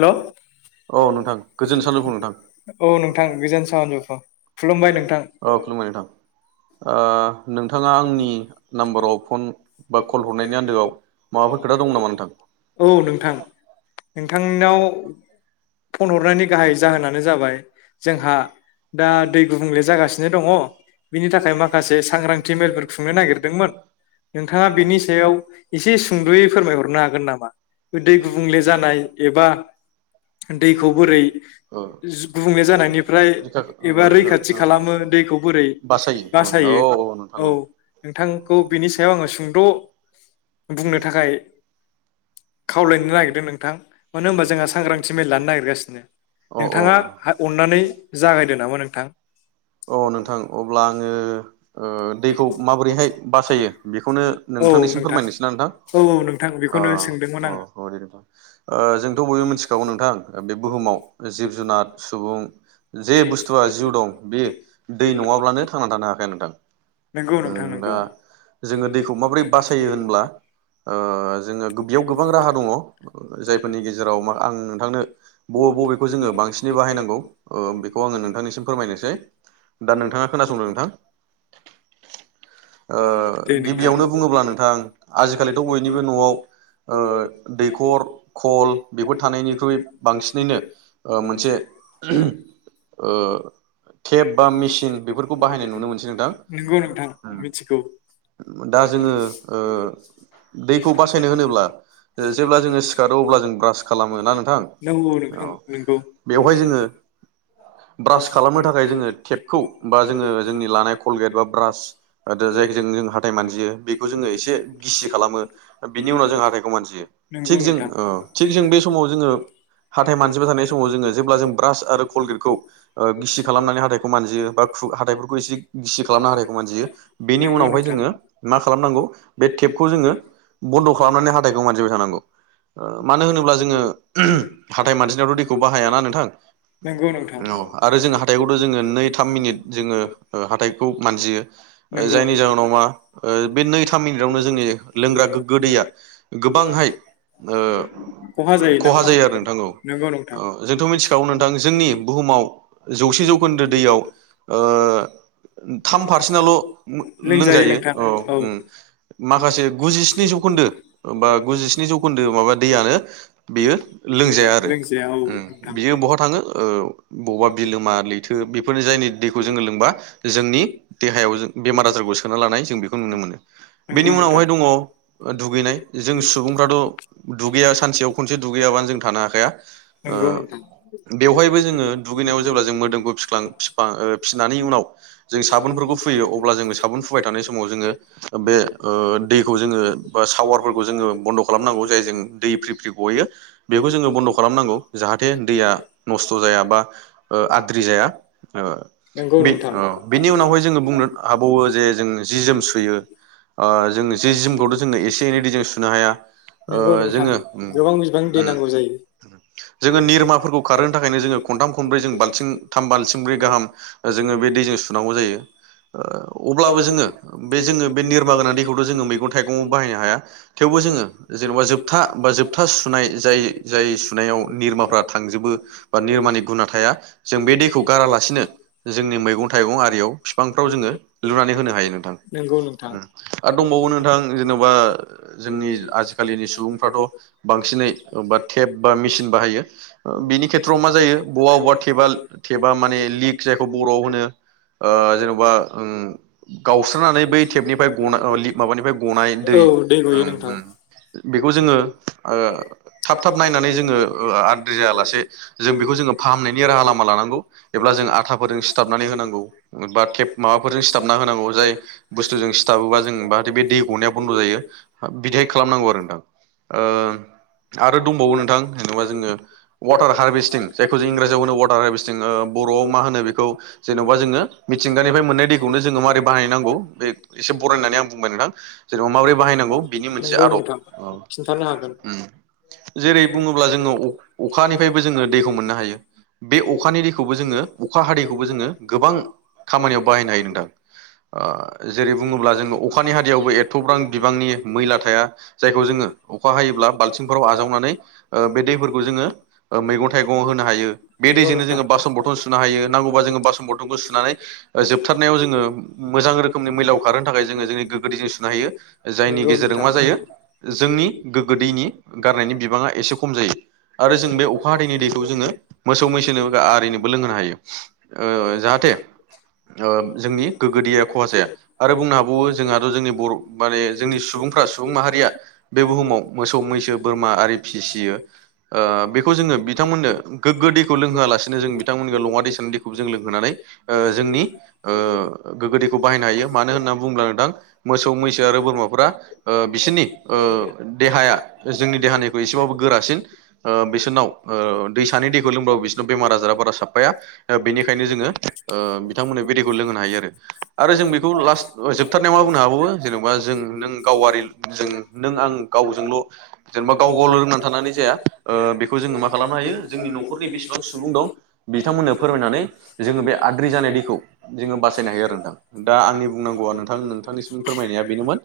हेल' औ नोंथां गोजोन सानजौफु नोंथां औ नोंथां गोजोन सानजौफु खुलुमबाय नोंथां औ खुलुमबाय नोंथां। ओह नोंथाङा आंनि नाम्बाराव फन बा कल हरनायनि आन्दोआव माबाफोर खोथा दं नामा नोंथां? औ नोंथां नोंथा थांनाव फन हरनायनि गाहाय जाहोनानो जाबाय जोंहा दा दै गुबुंले जागासिनो दङ बिनि थाखाय माखासे सांग्रांथि मेलफोर खुंनो नागिरदोंमोन नोंथाङा बिनि सायाव एसे सुंदयै फोरमायहरनो हागोन नामा? दै गुबुंले जानाय एबा दैखौ बोरै ओ जु गुबुंले जानायनिफ्राय रैखा एबा ओ रैखाथि रैखा खालामो दैखौ बोरै बासायो औ नोंथांखौ बिनि सायाव आङो सुंद बुंनो थाखाय खावलायनो नागिरदों नोंथां अ मानो होनबा जोंहा सांग्रांथि मेल लानो नागिरगासिनो औ नोंथाङा अननानै जागायदो नामा नोंथां अ नोंथां अब्ला आङो ओ ओह दैखौ माबोरैहाय बासायो बेखौनो औ नोंथांनिसिम नोंथां फोरमायनोसै ना नोंथां औ नोंथां बेखौनो सोंदोंमोन आं अ औ दे दे नोंथां । ओह जोंथ बयबो मिथिखागौ नोंथां बे बुहुमाव जिब जुनार सुबुं जे बुस्थुआ जिउ दं बे दै नङाब्लानो थांना थानो हाखाया नोंथां । नोंगौ नोंथां नंगौ ओह दा जोंङो दैखौ माबोरै बासायो होनब्ला ओ जोंङो बेयाव गोबां राहा दङ । जायफोरनि गेजेराव मा आं नोंथांनो बबे बबेखौ जोंङो बांसिनै बाहायनांगौ ओ बेखौ आङो नोंथांनिसिम फोरमायनोसै दा नोंथांङा खोनासंदो नोंथां । दे ओ नोंथां गिबियावनो बुङोब्ला नोंथां आजिखालिथ बयनिबो न'आव ओ दैखर खल बेफोर थानायनिख्रुइ बांसिनैनो ओह मोनसे ओह टेप बा मेसिन बेफोरखौ बाहायनाय नुनो मोनसै। नोंथां नंगौ नोंथां मिथिगौ दा जोङो जोंङो ओ दैखौ बासायनो ओह [unintelligible] अब्लाजों ब्रास खालामो ना नोंथां नोंथां नंगौ बेवहाय जोंङो ब्रास खालामनो थाखाय जोंङो थेपखौ बा जोंङो जोंनि लानाय ख एबा ब्रास दा जायजों जों हाथाय मानजियो बेखौ जोंङो एसे गिसि खालामो बिनि उनाव जों हाथाइखौ मानजियो नंगौ थिग जों नोंथां ओह थिग जों बे समाव जोंङो हाथाइ मानजिबाय थानाय समाव जोंङो जेब्ला जों ब्रास आरो कलगेटखौ गिसि खालामनानै हाथाइखौ मानजियो बा खु हाथाइफोरखौ एसे गिसि खालामना हाथाइखौ मानजियो बेनि नंगौ उनावहाय नोंथां जोंङो मा खालामनांगौ बे टेपखौ जोंङो बन्द खालामनानै हाथाइखौ मानजिबाय थानांगौ। ओह मानो होनोब्ला जोंङो हाथाइ मानसिनायावथ दैखौ बाहायाना नोंथां नंगौ नोंथां औ आरो जों हाथाइखौथ जोङो नै थाम मिनिट जोंङो ओ खौ मानजियो नंगौ जायनि जाहोनाव मा बे नैथाम मिनिटावनो जोंनि लोंग्रा गोग्गो दैया गोबांहाय ओ खहा जायो आरो नोंथां नंगौ नोंथां औ जोंथ मिथिखागौ नोंथां जोंनि बुहुमाव जौसे जौखोन्दो दैयाव ओ थाम पारसेन आल लोंजायो औ माखासे गुजिस्नि जौखोन्दो बा गुजस्नि जौ दो माबा दैआनो बियो लोंजाया आरो लोंजाया औ नोंथां बियो बहा थाङो ओ बबावबा बिलोमा लैथो बेफोरनि जायनि दैखौ जोंङो लोंबा जोंनि देहायाव जों बेमार आजारखौ सोना लानाय जों बेखौ नुनो मोनो बेनि नंगौ नोंथां उनावहाय दङ दुगैनाय जों सुबुंफ्राथ दुगैया सानसेयाव खनसे दुगैयाबानो जों थानो हाखाया ओ नंगौ नोंथां बेवहायबो जोंङो दुगैनायाव जेब्ला जों मोदोमखौ फिफल्फाङो फिसिनायनि उनाव जों साबोनफोरखौ फुयो अब्ला जोंङो साबोन फुबाय थानाय समाव जोङो बे ओ दैखौ जोंङो बा सावारफोरखौ जोंङो बन्द खालामनांगौ । जाय जों दै फ्रि फ्रि गयो बेखौ जोंङो बन्द खालामनांगौ जाहाथे दैया नस्थ जाया बा आद्रि जाया नंगौ ओ बे नोंथां बेनि उनावहाय जोंङो बुंनो हाबावो जे जों जि जोम सुयो ओ जों जि जोमखौथ जोङो एसे एनैदि जों सुनो हाया । ओ नंगौ नोंथां जोंङो उम्म गोबां बिबांनि दै उम्म नांगौ जायो जोंङो निरमाफोरखौ खारहोनो थाखायनो जोंङो खनथाम खनब्रै जों बाल्थिं थाम बालथिंब्रै गाहाम जोंङो बे दैजों सुनांगौ जायो अब्लाबो जोङो बे जोंङो बे निर्मा गोनां दैखौथ जोंङो मैगं थाइगङाव बाहायनो हाया थेवबो जोंङो जेनबा जोबथा बा जोबथा सुनाय जाय जाय सुनायाव निरमाफ्रा थांजोबो बा निरमानि गुना थाया जों बे दैखौ गारालासिनो जोंनि मैगं थाइ मैगं आरियाव फिफांफ्राव जोङो लुनानै होनो हायो नोंथां दंबावो नोंथां जेनबा जोंनि सुबुंफ्रा बांसिनै टेब बा मेसिन बाहायो बिनि खेथ्रआव मा जायो बबेबा बबेबा टेबा टेबा माने लिक जायखौ बरआव होनो ओ जेन'बा ओम [unintelligible] गावस्रानानै बै टेपनिफ्राय गनाय माबानिफ्राय गनाय औ दै गयो ओम नोंथां ओम बेखौ जोङो ओ थाब थाब नायनानै जोङो ओ आद्रि जायालासे जों बेखौ जोङो फाहामनायनि राहा लामा लानांगौ एब्ला जों आथाफोरजों सिथाबनानै होनांगौ बा टेप माबाफोरजों सिथाबना होनांगौ जाय बुस्थुजों सिथाबोबा जों बाहाथे बे दै गनाया बन्द जायो बिदि खालामन नोंथां ओ आरो दंबावो नोंथां जेनेबा जोङो वाटार हारभेस्टिं जायखौ जों इंराजयाव होनो वाटार हारभेस्टिं बरआव मा होनो बेखौ जे जेनेबा जोङो मिथिंगानिफ्राय मोननाय दैखौनो जोङो माबोरै बाहायनांगौ बे एसे बराय होननानै आं बुंबाय नोंथां जेनेबा माबोरै बाहायनांगौ बिनि मोनसे मोनसे नंगौ आदब नोंथां खिन्थानो हागोन उम जेरै बुङोब्ला जोङो अअखानिफ्रायबो जोङो दैखौ मोननो हायो बे अखानि दैखौबो जोङो अखा हादैखौबो जोङो गोबां खामानियाव बाहायनो हायो नोंथां जेरै ओ बुङोब्ला जोङो अखानि हारियावबो एरथबां बिबांनि मैला थाया जायखौ जोङो अखा हायोब्ला बालथिंफोराव आजावनानै ओ बे दैफोरखौ जोङो मैगं थाइगं आव होनो हायो बे नंगौ दैजों नोंथां दैजोंनो बासन बरथन सुनो हायो नांगौबा जोङो बासन बरथन सुनानै जोबथारनायाव जोङो मोजां रोखोमनि मैलाव खारहो थाखाय जोङो जोंनि गोगो दैजों सुनो हायो जायनि नंगौ गेजेरजों जों नोंथां मा जायो जोंनि गोगो दैनि गारनायनि बिबाङा एसे खम जायो आरो जों बे अखा हादैनि दैखौ जोङो मोसौ मैसो आरिनोबो लोंहोनो हायो ओ जाहाथे ओ जोंनि गोग्गो दैया खहा जाया आरो बुंनो हाबावो जोंहाथ जोंनि बर माने जोंनि सुबुं फ्रा सुबुं माहारिया बे बुहुमाव मोसौ मैसो बोरमा आरि फिसियो ओ बेखौ जोङो बिथांमोननो गोग्गो दैखौ लोंहोआलासिनो जों बिथांमोननो लङा दैसानि दैखौबो जों लोंहोनानै ओ जोंनि ओ गोग्गो दैखौ बाहायनो हायो मानो होनना बुङोब्ला नोंथां मोसौ मैसो आरो बोरमाफ्रा ओ बिसोरनि ओ देहाया जोंनि देहानिखोय एसेबाबो गोरासिन ओ बिसोरनाव ओ दैसानि दैखौ लोंबाबो बिसोरनाव बेमार आजारा बारा साफाया ओ बेनिखायनो जोङो ओ बिथांमोननो बे दैखौ लोंहोनो हायो आरो आरो जों बेखौ लास्ट जोबथारनायाव मा बुंनो हाबावो जेनेबा जों नों गावारि जों नों आं गावजोंल' जेनेबा गाव गावल' रोंनानै थानानै जाया ओ बेखौ जोङो मा खालामनो हायो जोंनि न'खरनि बेसेबां सुबुं दं बिथांमोननो फोरमायनानै जोङो बे आद्रि जानाय दैखौ जोङो बासायनो हायो आरो नोंथां दा आंनि बुंनांगौआ नोंथां नोंथांनिसिम फोरमायनाया बेनोमोन।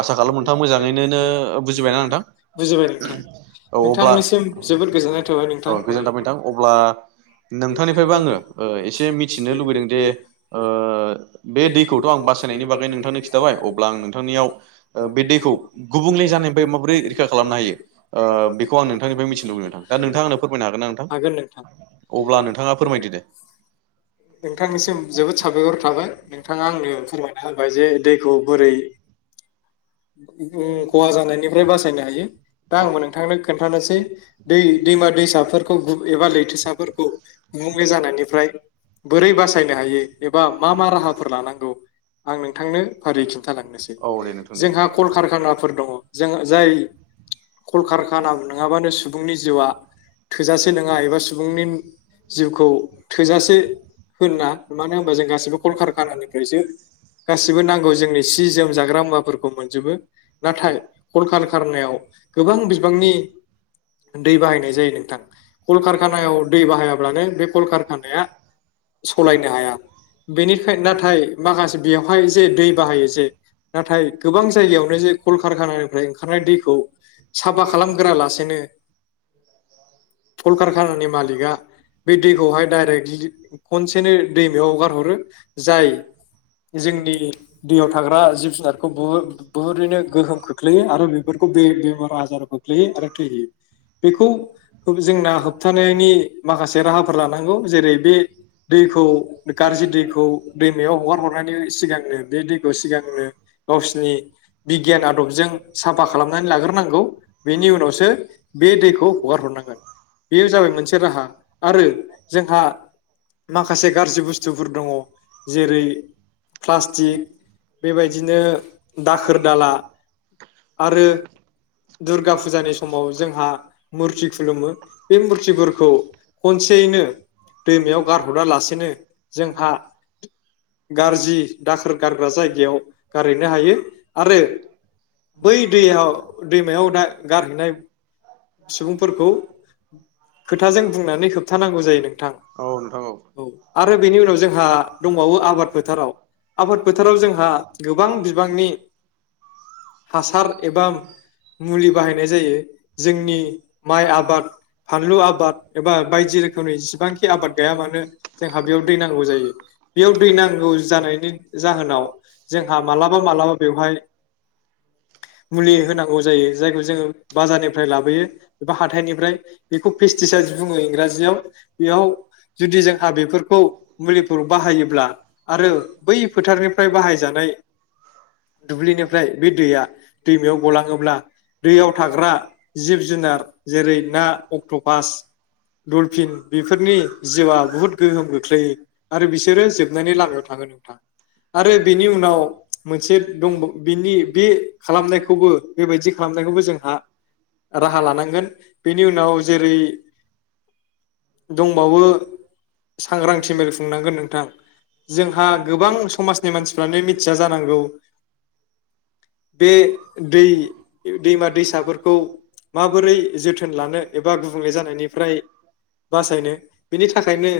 आसा खालाम नोंथांङा मोजाङैनोनो बुजिबायना नोंथां बुजिबाय नोंथां औ अब्ला नोंथांनिसिम जोबोद गोजोननाय थाबाय औ नोंथां गोजोनथाब नोंथां अब्ला नोंथांनिफ्रायबो आङो एसे मिथिनो लुबैदों जे ओ बे दैखौथ' आं बासायनायनि बागै नोंथांनो खिन्थाबाय अब्ला आं नोंथांनियाव ओ बे दैखौ गुबुंले जानायनिफ्राय माबोरै रैखा खालामनो हायो ओ बेखौ आं नोंथांनिफ्राय मिथिनो लुबैबाय नोंथां दा नोंथांङा आंनो फोरमायनो हागोन ना नोंथां अब्ला नोंथाङा फोरमायदो दे नोंथांनिसिम जोबोद साबायखर थाबाय नोंथाङा आंनो फोरमायना होबाय जे दैखौ बोरै दैखौ खहा जानायनिफ्राय बासायनो हायो दा आंबो नोंथांनो खोन्थानोसै दै दैमा दैसाफोरखौ एबा लैथोसाफोरखौ गुबुंले जानायनि फ्राय बोरै बासायनो हायो एबा मा मा राहाफोर लानांगौ आं नोंथांनो फारियै खिन्थालांनोसै औ दे नोंथां दे जोंहा । कारखानाफोर दङ जों जाय कलकारखाना नङाबानो सुबुंनि जिउआ थोजासे नङा एबा सुबुंनि जिउखौ थोजासे होना मानो होनबा जों गासैबो कलकारखानानिफ्रायसो गासिबो नांगौ जोंनि सि जोम जाग्रा मुवाफोरखौ मोनजोबो। नाथाय कलकारखानायाव गोबां बिबांनि दै बाहायनाय जायो नोंथां कलकारखानायाव दै बाहायाब्लानो बे कलकार आ सलायनो हाया बेनिखाय नाथाय माखासे बेवहाय जे दै बाहायो जे नाथाय गोबां जायगायावनो जे कलकारखानानिफ्राय ओंखारनाय दैखौ साफा खालामगोरा लासेनो कलकारखानानि मालिका बे दैखौहाय डायरेक्ट खनसेनो दैमायाव हगारहरो जाय जोंनि दैयाव थाग्रा जिब जुनारखौ बोहुर बुहुत नो गोहोम खोख्लैयो आरो बेफोरखौ बे-बेमार आजाराव खोख्लैयो आरो थैहोयो। बेखौ जोंना होबथानायनि माखासे राहाफोर लानांगौ जेरै बे दैखौ गाज्रि दैखौ दैमायाव हगार हरनायनि सिगांनो बे दैखौ सिगांनो गावसिनि बिगियान जों साफा खालामनो हागोन नांगौ बेनि उनावसो बे दैखौ बेयो जाबाय मोनसे राहा आरो जोंहा [unintelligible] माखासे गाज्रि बुस्थुफोर दङ जेरै प्लास्टिक बेबायदिनो दाखोर दाला आरो दुर्गा फुजानि समाव जोंहा मुरथि खनसेयैनो [unintelligible] दैमायाव गारहररालासेनो जोंहा गाज्रि दाखोर गारग्रा जायगायाव गारहैनो हायो। आरो बै दैयाव दैमायाव दा गारहैनाय सुबुंफोरखौ खोथाजों बुंनानै होबथानांगौ जायो नोंथां। औ नोंथां औ आरो बेनि उनाव जोंहा दंबावो आबाद फोथाराव आबाद फोथाराव जोंहा गोबां बिबांनि हासार एबा मुलि बाहायनाय जायो जोंनि माइ आबाद फानलु आबाद एबा बायदि रोखोमनि जसेबांखि जेखि आबाद गाया मानो जोंहा बेयाव दै नांगौ जायो बेयाव दै नांगौ जानायनि जाहोनाव जोंहा मालाबा मालाबा बेवहाय मुलि होनांगौ जायो जायखौ जोङो बाजारनिफ्राय लाबोयो एबा हाथाइनिफ्राय बेखौ पेस्टिसाइद बुङो इंराजियाव। बेयाव जुदि जोंहा बेफोरखौ मुलिफोर बाहायोब्ला आरो बै फोथारनिफ्राय बाहायजानाय दुब्लिनिफ्राय बे दैया दैमायाव गलाङोब्ला दैयाव थाग्रा जिब जुनार जेरै ना अक्ट'पास दलफिन बेफोरनि जिउआ बुहुत गोहोम खोख्लैयो आरो बिसोरो जोबनायनि लामायाव थाङो नोंथां आरो बेनि उनाव मोनसे बिनि बे खालामनायखौबो बेबायदि खालामनायखौबो जोंहा राहा लानांगोन बेनि उनाव जेरै दंबावो सांग्रांथि मेल खुंनांगोन नोंथां जोंहा गोबां समाजनि मानसिफ्रानो मिथिया जानांगौ बे दै दैमा दैसाफोरखौ माबोरै जोथोन लानो एबा गुबुंले जानायनिफ्राय बासायनो बेनि थाखायनो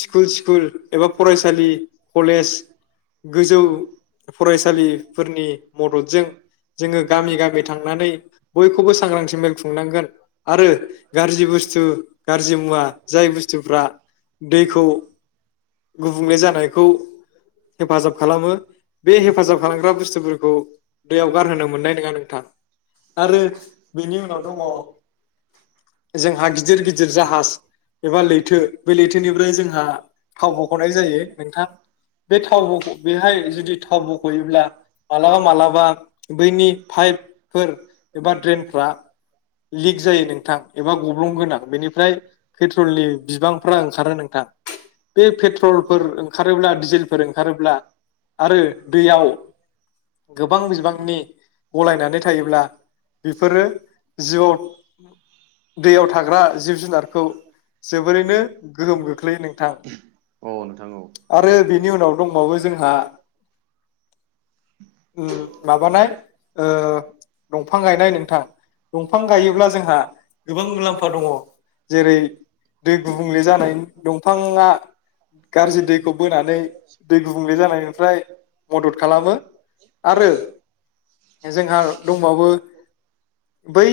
स्कुल स्कुल एबा फरायसालि कलेज गोजौ फरायसालिफोरनि मददजों जोङो गामि गामि थांनानै बयखौबो सांग्रांथि मेल खुंनांगोन आरो गाज्रि बुस्थु गाज्रि मुवा जाय बुस्थुफ्रा दैखौ गुबुंले जानायखौ हेफाजाब खालामो बे हेफाजाब खालामग्रा बुस्थुफोरखौ दैयाव गारहोनो मोननाय नङा नोंथां आरो बेनि उनाव दङ जोंहा गिदिर गिदिर जाहाज एबा लैथो बे लैथोनिफ्राय जोंहा थाव बख'नाय जायो नोंथां बे थाव बख बेहाय जुदि थाव बख'योब्ला मालाबा मालाबा बैनि पाइपफोर एबा ड्रेनफ्रा लिक जायो नोंथां एबा गब्लुं गोनां बेनिफ्राय पेट्रलनि बिबांफ्रा ओंखारो नोंथां बे पेट्रलफोर ओंखारोब्ला डिजेलफोर ओंखारोब्ला आरो दैयाव गोबां बिबांनि गलायनानै थायोब्ला बेफोरो जिउआव दैयाव थाग्रा जिब जुनारखौ जोबोरैनो गोहोम खोख्लैयो नोंथां अ नोंथां औ आरो बेनि उनाव दंबावो जोंहा माबानाय ओ दंफां गायनाय नोंथां दंफां गायोब्ला जोंहा गोबां मुलाम्फा दङ जेरै दै गुबुंले जानाय दंफाङा गाज्रि दैखौ बोनानै दै गुबुंले जानायनिफ्राय मदद खालामो आरो जोंहा दंबावो बै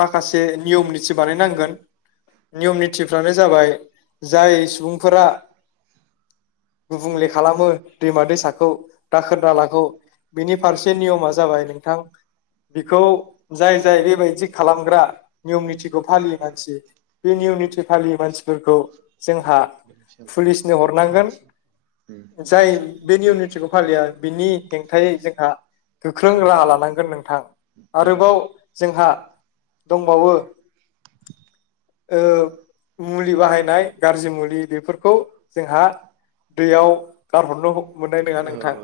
माखासे नियम निथि बानायनांगोन नियम नितफ्रानो जाबाय जाय सुबुंफोरा गुबुंले खालामो दैमा दैसाखौ दाखोर दालाखौ बिनि फारसे नियमा जाबाय नोंथां बिखौ जाय जाय बेबायदि खा खालामग्रा नियम निथिखौ फालियै मानसि बे नियम निथि फालियै मानसिफोरखौ जोंहा पुलिसनो हरनांगोन जाय बे नियउ नितखौ फालिया बिनि हेंथायै जोंहा गोख्रों राहा लानांगोन नोंथां आरोबाव जोंहा दंबावो ओ ओ मुलि बाहायनाय गारजि मुलि बेफोरखौ जोंहा दैयाव गारहरनो मोननाय नङा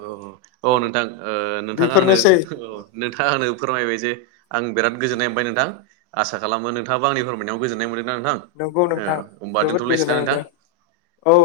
नोंथां बेफोरनोसै बेफोरनोसै आं बेराद गोजोनाय मोनबाय नों आसा खालामो नों थाङाबो आंनि फोरमायनायाव गोजोन्नाय मोनदों ना नोंथां नंगौ नोंथां ओ होमबा जोबोद गोजोननाय दोनथ'लायसैना नोंथां? मोनदों औ